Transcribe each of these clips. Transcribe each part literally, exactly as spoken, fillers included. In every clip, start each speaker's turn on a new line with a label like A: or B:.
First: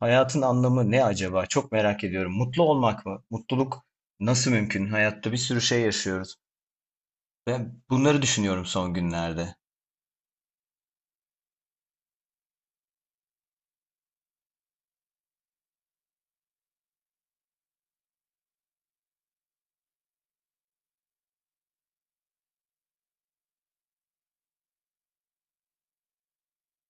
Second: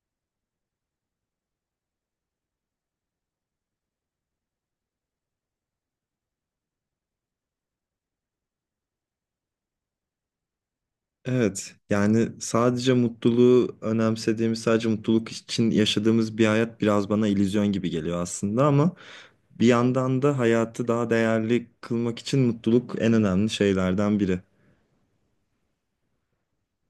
A: Hayatın anlamı ne acaba? Çok merak ediyorum. Mutlu olmak mı? Mutluluk nasıl mümkün? Hayatta bir sürü şey yaşıyoruz. Ben bunları düşünüyorum son günlerde.
B: Evet, yani sadece mutluluğu önemsediğimiz, sadece mutluluk için yaşadığımız bir hayat biraz bana illüzyon gibi geliyor aslında, ama bir yandan da hayatı daha değerli kılmak için mutluluk en önemli şeylerden biri.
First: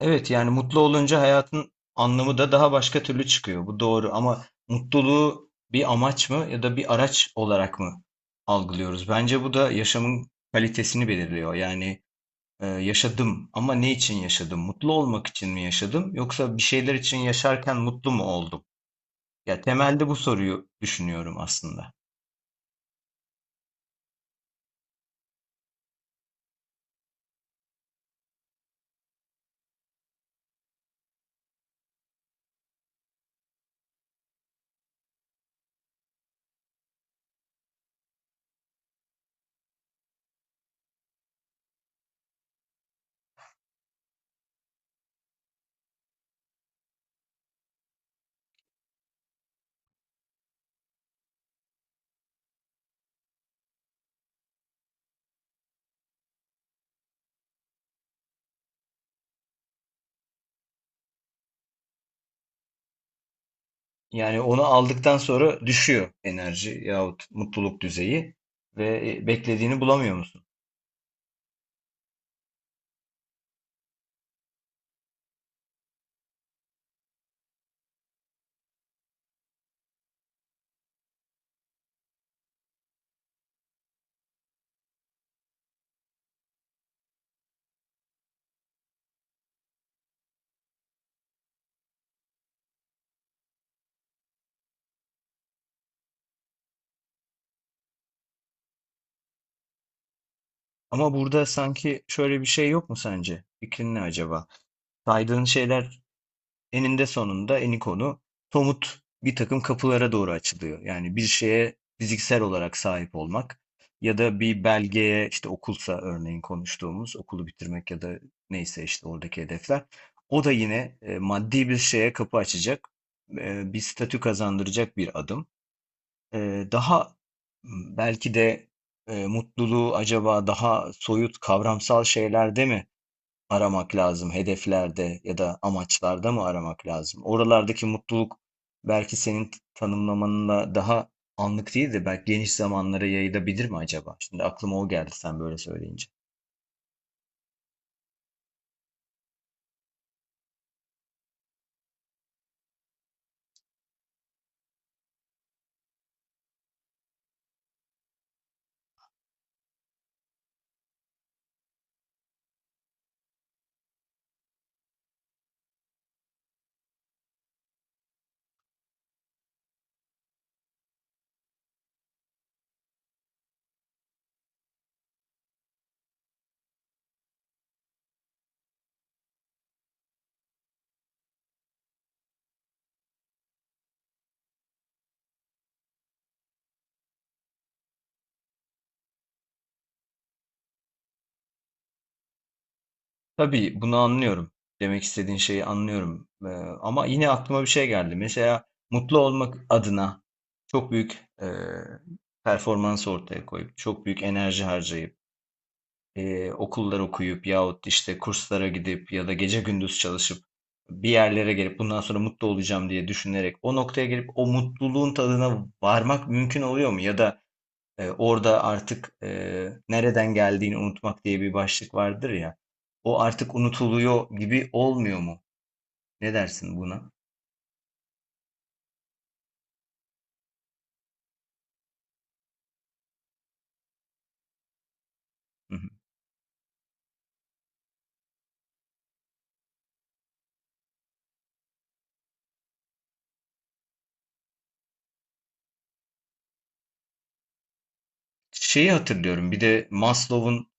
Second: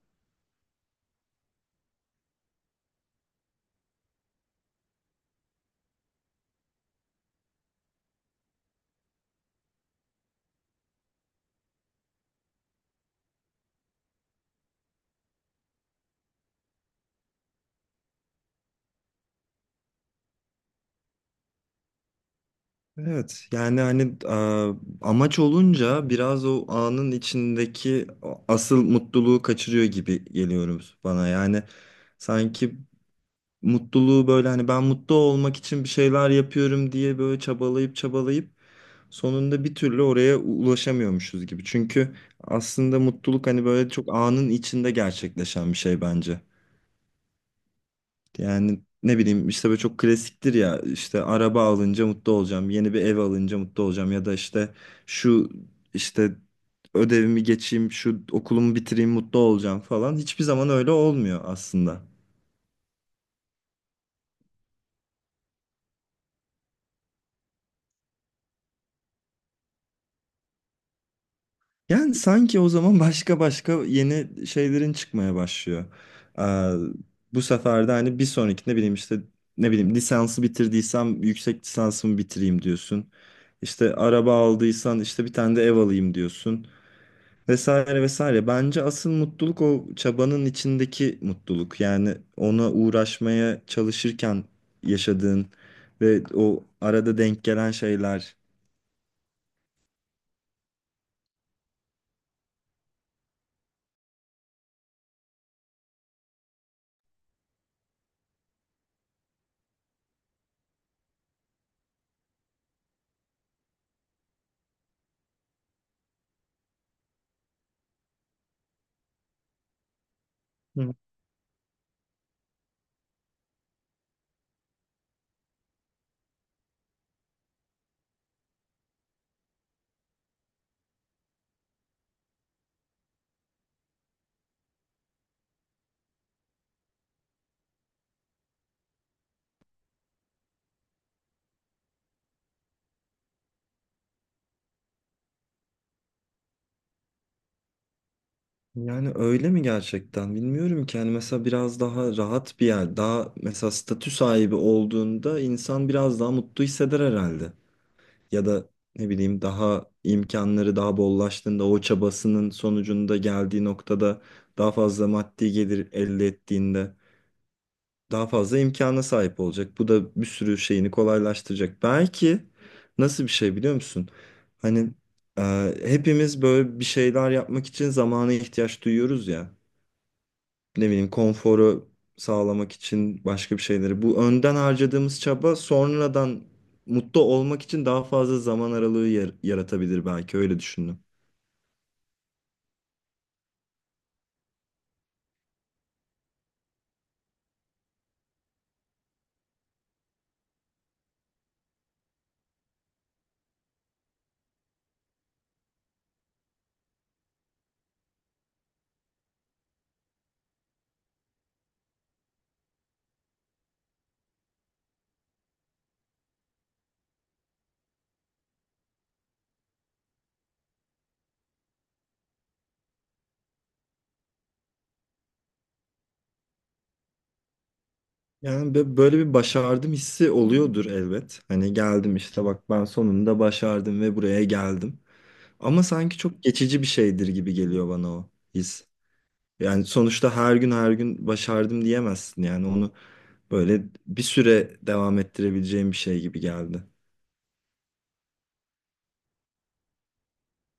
A: Evet, yani mutlu olunca hayatın anlamı da daha başka türlü çıkıyor. Bu doğru ama mutluluğu bir amaç mı ya da bir araç olarak mı algılıyoruz? Bence bu da yaşamın kalitesini belirliyor. Yani e, yaşadım ama ne için yaşadım? Mutlu olmak için mi yaşadım yoksa bir şeyler için yaşarken mutlu mu oldum? Ya temelde bu soruyu düşünüyorum aslında.
B: Evet, yani hani e, amaç olunca biraz o anın içindeki o asıl mutluluğu kaçırıyor gibi geliyoruz bana. Yani sanki mutluluğu böyle hani ben mutlu olmak için bir şeyler yapıyorum diye böyle çabalayıp çabalayıp sonunda bir türlü oraya ulaşamıyormuşuz gibi. Çünkü aslında mutluluk hani böyle çok anın içinde gerçekleşen bir şey bence. Yani ne bileyim işte böyle çok klasiktir ya, işte araba alınca mutlu olacağım, yeni bir ev alınca mutlu olacağım ya da işte şu işte ödevimi geçeyim, şu okulumu bitireyim mutlu olacağım falan. Hiçbir zaman öyle olmuyor aslında.
A: Yani onu aldıktan sonra düşüyor enerji yahut mutluluk düzeyi ve e, beklediğini bulamıyor musun?
B: Yani sanki o zaman başka başka yeni şeylerin çıkmaya başlıyor. Ee, Bu sefer de hani bir sonraki ne bileyim işte ne bileyim lisansı bitirdiysem yüksek lisansımı bitireyim diyorsun. İşte araba aldıysan işte bir tane de ev alayım diyorsun. Vesaire vesaire. Bence asıl mutluluk o çabanın içindeki mutluluk. Yani ona uğraşmaya çalışırken yaşadığın ve o arada denk gelen şeyler.
A: Ama burada sanki şöyle bir şey yok mu sence? Fikrin ne acaba? Saydığın şeyler eninde sonunda eni Eniko'nu somut bir takım kapılara doğru açılıyor. Yani bir şeye fiziksel olarak sahip olmak ya da bir belgeye işte okulsa örneğin konuştuğumuz okulu bitirmek ya da neyse işte oradaki hedefler. O da
B: Hı.
A: yine e, maddi bir şeye kapı açacak, e, bir statü kazandıracak bir adım. E, daha m, belki de e, Mutluluğu acaba daha soyut kavramsal şeylerde mi aramak lazım? Hedeflerde ya da amaçlarda mı aramak lazım? Oralardaki mutluluk belki senin t- tanımlamanla daha anlık değil de belki geniş zamanlara yayılabilir mi acaba? Şimdi aklıma o geldi sen böyle söyleyince.
B: Yani öyle mi gerçekten bilmiyorum ki. Yani mesela biraz daha rahat bir yer, daha mesela statü sahibi olduğunda insan biraz daha mutlu hisseder herhalde. Ya da ne bileyim daha imkanları daha bollaştığında, o çabasının sonucunda geldiği noktada daha fazla maddi gelir elde ettiğinde daha fazla imkana sahip olacak. Bu da bir sürü şeyini kolaylaştıracak. Belki nasıl bir şey biliyor musun? Hani e, hepimiz böyle bir şeyler yapmak için zamana ihtiyaç duyuyoruz ya, ne bileyim konforu sağlamak için başka bir şeyleri. Bu önden harcadığımız çaba sonradan mutlu olmak için daha fazla zaman aralığı yar- yaratabilir belki, öyle düşündüm.
A: Tabii bunu anlıyorum. Demek istediğin şeyi anlıyorum. Ee, ama yine aklıma bir şey geldi. Mesela mutlu olmak adına çok büyük e, performans ortaya koyup, çok büyük enerji harcayıp, e, okullar okuyup yahut işte kurslara gidip ya da gece gündüz çalışıp bir yerlere gelip bundan sonra mutlu olacağım diye düşünerek o noktaya gelip o mutluluğun tadına varmak mümkün oluyor mu? Ya da e, orada artık e, nereden geldiğini unutmak diye bir başlık vardır ya. O artık unutuluyor gibi olmuyor mu? Ne dersin buna?
B: Yani bö- böyle bir başardım hissi oluyordur elbet. Hani geldim işte, bak ben sonunda başardım ve buraya geldim.
A: Hı
B: Ama
A: hı.
B: sanki çok geçici bir şeydir gibi geliyor bana o his. Yani sonuçta her gün her gün başardım diyemezsin, yani onu böyle bir süre devam ettirebileceğim bir şey gibi geldi.
A: Şeyi hatırlıyorum. Bir de Maslow'un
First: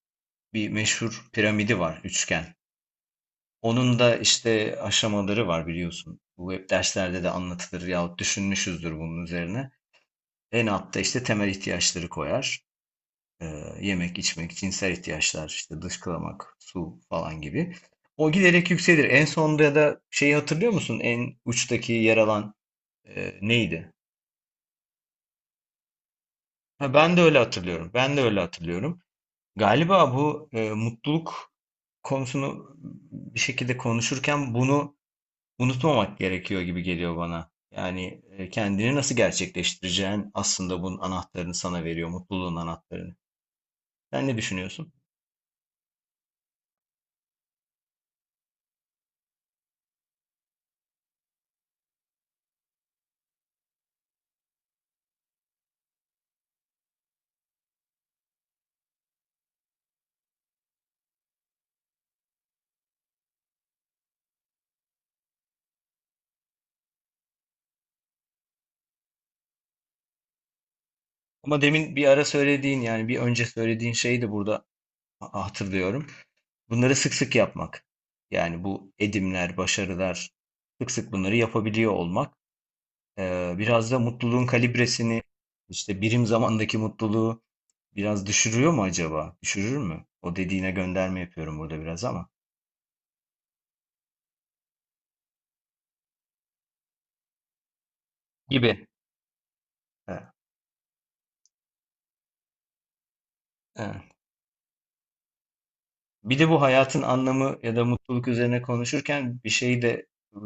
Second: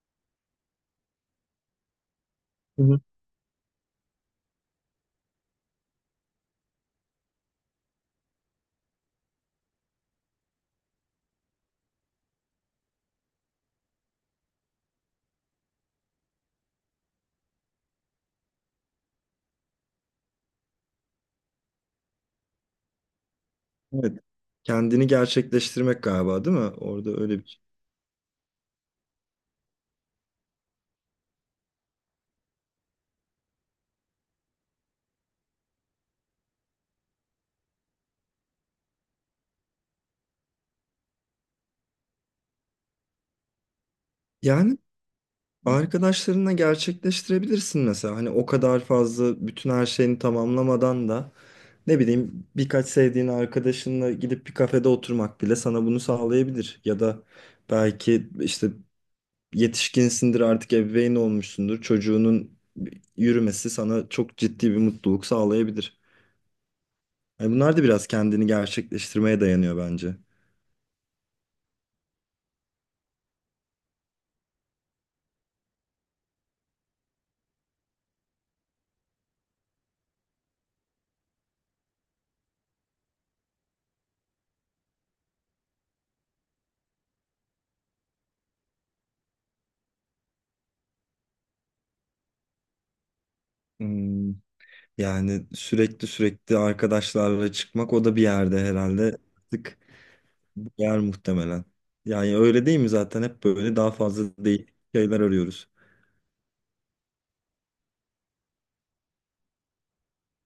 A: bir meşhur piramidi var, üçgen. Onun da işte aşamaları var biliyorsun. Bu hep derslerde de anlatılır yahut düşünmüşüzdür bunun üzerine. En altta işte temel ihtiyaçları koyar. Ee, yemek, içmek, cinsel ihtiyaçlar, işte dışkılamak, su falan gibi. O giderek yükselir. En sonda da şeyi hatırlıyor musun? En uçtaki yer alan e, neydi?
B: Evet. Kendini gerçekleştirmek galiba, değil mi?
A: Ha,
B: Orada
A: ben de öyle
B: öyle bir şey.
A: hatırlıyorum. Ben de öyle hatırlıyorum. Galiba bu e, mutluluk konusunu bir şekilde konuşurken bunu unutmamak gerekiyor gibi geliyor bana. Yani e, kendini nasıl gerçekleştireceğin aslında bunun anahtarını sana veriyor, mutluluğun anahtarını. Sen ne
B: Yani
A: düşünüyorsun?
B: arkadaşlarınla gerçekleştirebilirsin mesela. Hani o kadar fazla bütün her şeyini tamamlamadan da ne bileyim birkaç sevdiğin arkadaşınla gidip bir kafede oturmak bile sana bunu sağlayabilir. Ya da belki işte yetişkinsindir artık, ebeveyn olmuşsundur. Çocuğunun yürümesi sana çok ciddi bir mutluluk sağlayabilir. Yani bunlar da biraz kendini gerçekleştirmeye dayanıyor bence.
A: Ama demin bir ara söylediğin yani bir önce söylediğin şeyi de burada ha- hatırlıyorum. Bunları sık sık yapmak. Yani bu edimler, başarılar sık sık bunları yapabiliyor olmak. E, biraz da mutluluğun kalibresini işte birim zamandaki mutluluğu biraz düşürüyor mu acaba? Düşürür mü? O dediğine gönderme yapıyorum burada biraz ama.
B: Hmm. Yani sürekli sürekli arkadaşlarla çıkmak, o da bir yerde
A: Gibi.
B: herhalde artık yer muhtemelen. Yani öyle değil mi zaten, hep böyle daha
A: Evet.
B: fazla değil şeyler arıyoruz.
A: Bir de bu hayatın anlamı ya da mutluluk üzerine konuşurken bir şeyi de e,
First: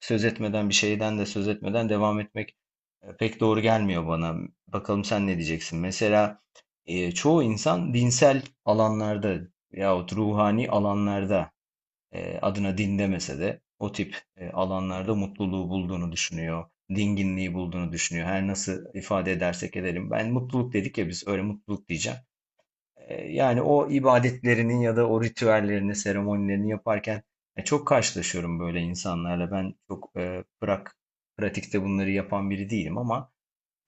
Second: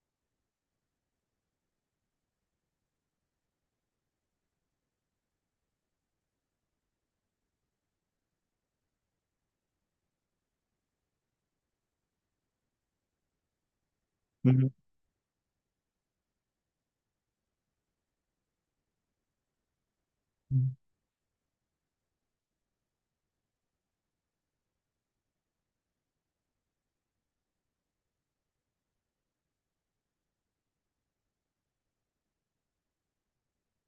A: söz etmeden, bir şeyden de söz etmeden devam etmek e, pek doğru gelmiyor bana. Bakalım sen ne diyeceksin? Mesela e, çoğu insan dinsel alanlarda yahut ruhani alanlarda e, adına din demese de o tip e,
B: Hı hı.
A: alanlarda mutluluğu bulduğunu düşünüyor. Dinginliği bulduğunu düşünüyor. Her nasıl ifade edersek edelim. Ben mutluluk dedik ya biz, öyle mutluluk diyeceğim. E, Yani o ibadetlerinin ya da o ritüellerini, seremonilerini yaparken e, çok karşılaşıyorum böyle insanlarla. Ben çok e, bırak pratikte bunları yapan biri değilim ama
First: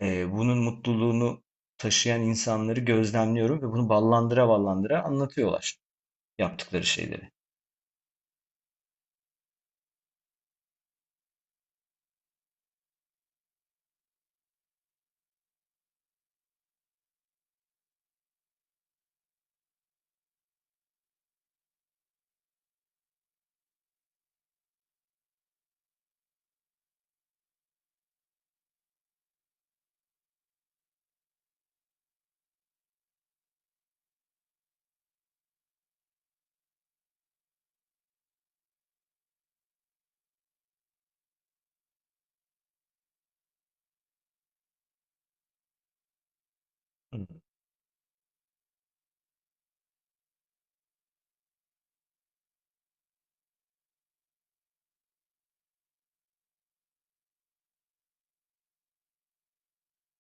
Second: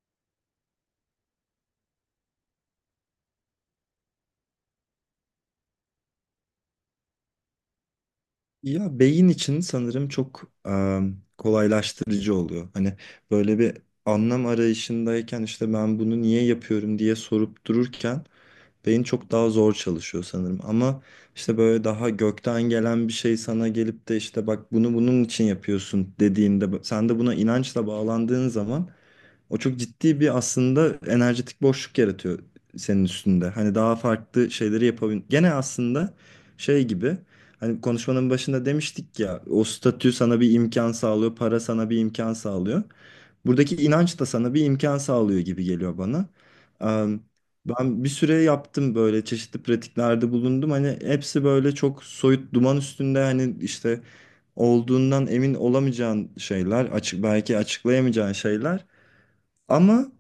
A: e, bunun mutluluğunu taşıyan insanları gözlemliyorum ve bunu ballandıra ballandıra anlatıyorlar yaptıkları şeyleri.
B: Ya beyin için sanırım çok e, kolaylaştırıcı oluyor. Hani böyle bir anlam arayışındayken, işte ben bunu niye yapıyorum diye sorup dururken beyin çok daha zor çalışıyor sanırım. Ama işte böyle daha gökten gelen bir şey sana gelip de işte bak bunu bunun için yapıyorsun dediğinde, sen de buna inançla bağlandığın zaman o çok ciddi bir aslında enerjetik boşluk yaratıyor senin üstünde. Hani daha farklı şeyleri yapabilir. Gene aslında şey gibi, hani konuşmanın başında demiştik ya, o statü sana bir imkan sağlıyor, para sana bir imkan sağlıyor. Buradaki inanç da sana bir imkan sağlıyor gibi geliyor bana. Em,
A: Hı.
B: Ben bir süre yaptım, böyle çeşitli pratiklerde bulundum. Hani hepsi böyle çok soyut, duman üstünde, hani işte olduğundan emin olamayacağın şeyler, açık belki açıklayamayacağın şeyler. Ama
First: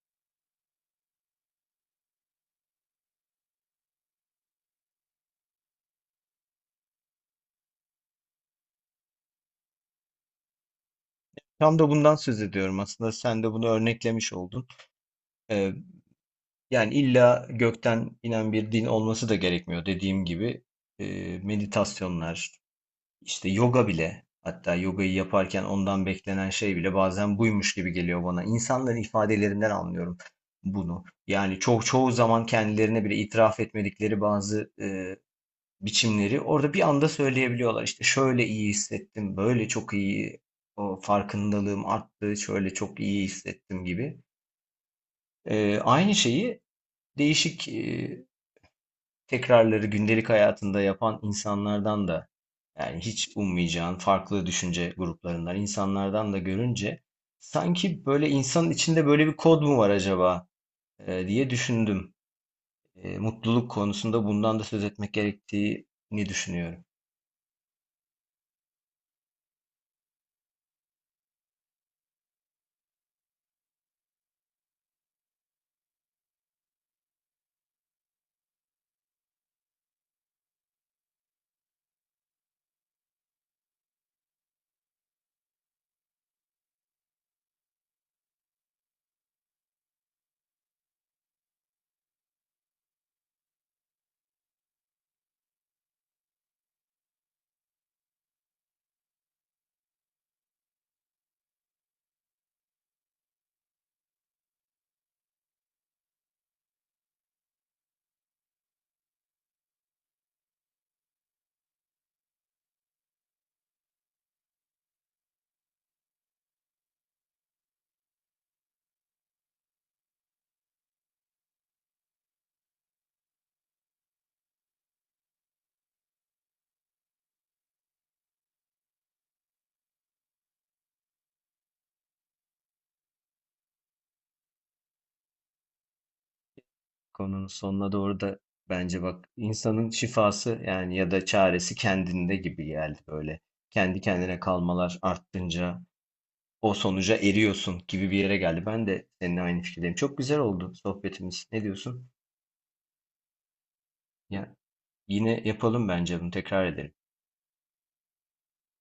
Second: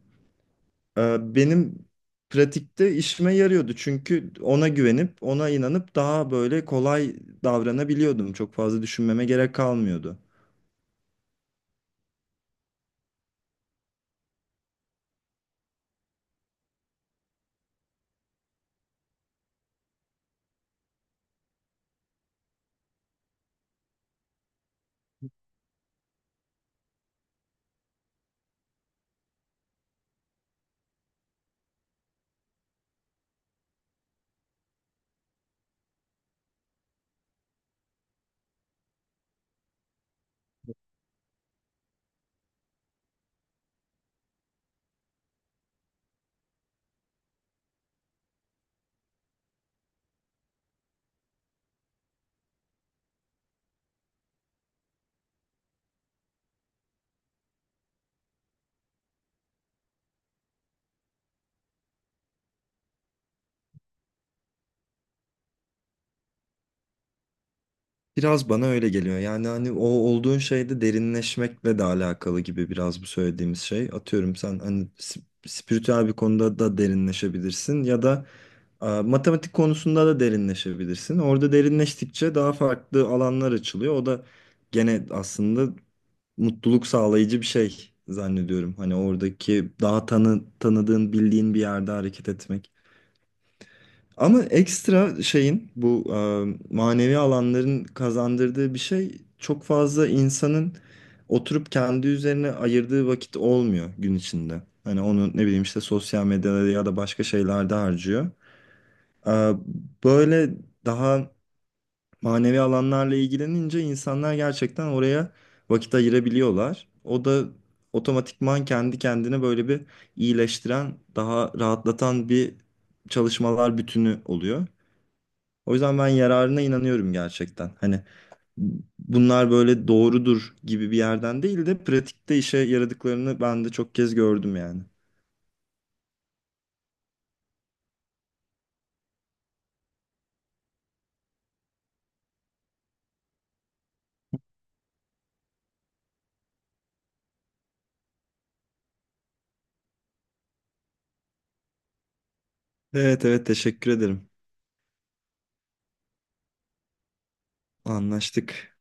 B: e, benim pratikte işime yarıyordu. Çünkü ona güvenip, ona inanıp daha böyle kolay davranabiliyordum. Çok fazla düşünmeme gerek kalmıyordu.
A: Tam da bundan söz ediyorum aslında. Sen de bunu örneklemiş oldun. E, Yani illa gökten inen bir din olması da gerekmiyor dediğim gibi. E, meditasyonlar, İşte yoga bile, hatta yogayı yaparken ondan beklenen şey bile bazen buymuş gibi geliyor bana. İnsanların ifadelerinden anlıyorum bunu. Yani çok çoğu zaman kendilerine bile itiraf etmedikleri bazı e, biçimleri orada bir anda söyleyebiliyorlar. İşte şöyle iyi hissettim, böyle çok iyi o farkındalığım arttı, şöyle çok iyi hissettim gibi. E, aynı şeyi değişik e, tekrarları gündelik hayatında yapan insanlardan da, yani hiç ummayacağın farklı düşünce gruplarından insanlardan da görünce sanki böyle insanın içinde böyle bir kod mu var acaba e, diye düşündüm. E, mutluluk konusunda bundan da söz etmek gerektiğini düşünüyorum.
B: Biraz bana öyle geliyor. Yani hani o olduğun şeyde derinleşmekle de alakalı gibi biraz bu söylediğimiz şey. Atıyorum sen hani sp- spiritüel bir konuda da derinleşebilirsin ya da e, matematik konusunda da derinleşebilirsin. Orada derinleştikçe daha farklı alanlar açılıyor. O da gene aslında mutluluk sağlayıcı bir şey zannediyorum. Hani oradaki daha tanı, tanıdığın, bildiğin bir yerde hareket etmek. Ama ekstra şeyin bu e, manevi alanların kazandırdığı bir şey, çok fazla insanın oturup kendi üzerine ayırdığı vakit olmuyor gün içinde. Hani onu ne bileyim işte sosyal medyada ya da başka şeylerde harcıyor. E, Böyle daha manevi alanlarla ilgilenince insanlar gerçekten oraya vakit ayırabiliyorlar. O da otomatikman kendi kendine böyle bir iyileştiren, daha rahatlatan bir çalışmalar bütünü oluyor. O yüzden ben yararına inanıyorum gerçekten. Hani bunlar böyle doğrudur gibi bir yerden değil de pratikte işe yaradıklarını ben de çok kez gördüm yani.
A: Konunun sonuna doğru da bence bak insanın şifası yani ya da çaresi kendinde gibi geldi böyle. Kendi kendine kalmalar arttınca o sonuca eriyorsun gibi bir yere geldi. Ben de seninle aynı fikirdeyim. Çok güzel oldu sohbetimiz. Ne diyorsun?
B: Evet, evet, teşekkür ederim.
A: Ya yine yapalım, bence bunu tekrar edelim.
B: Anlaştık.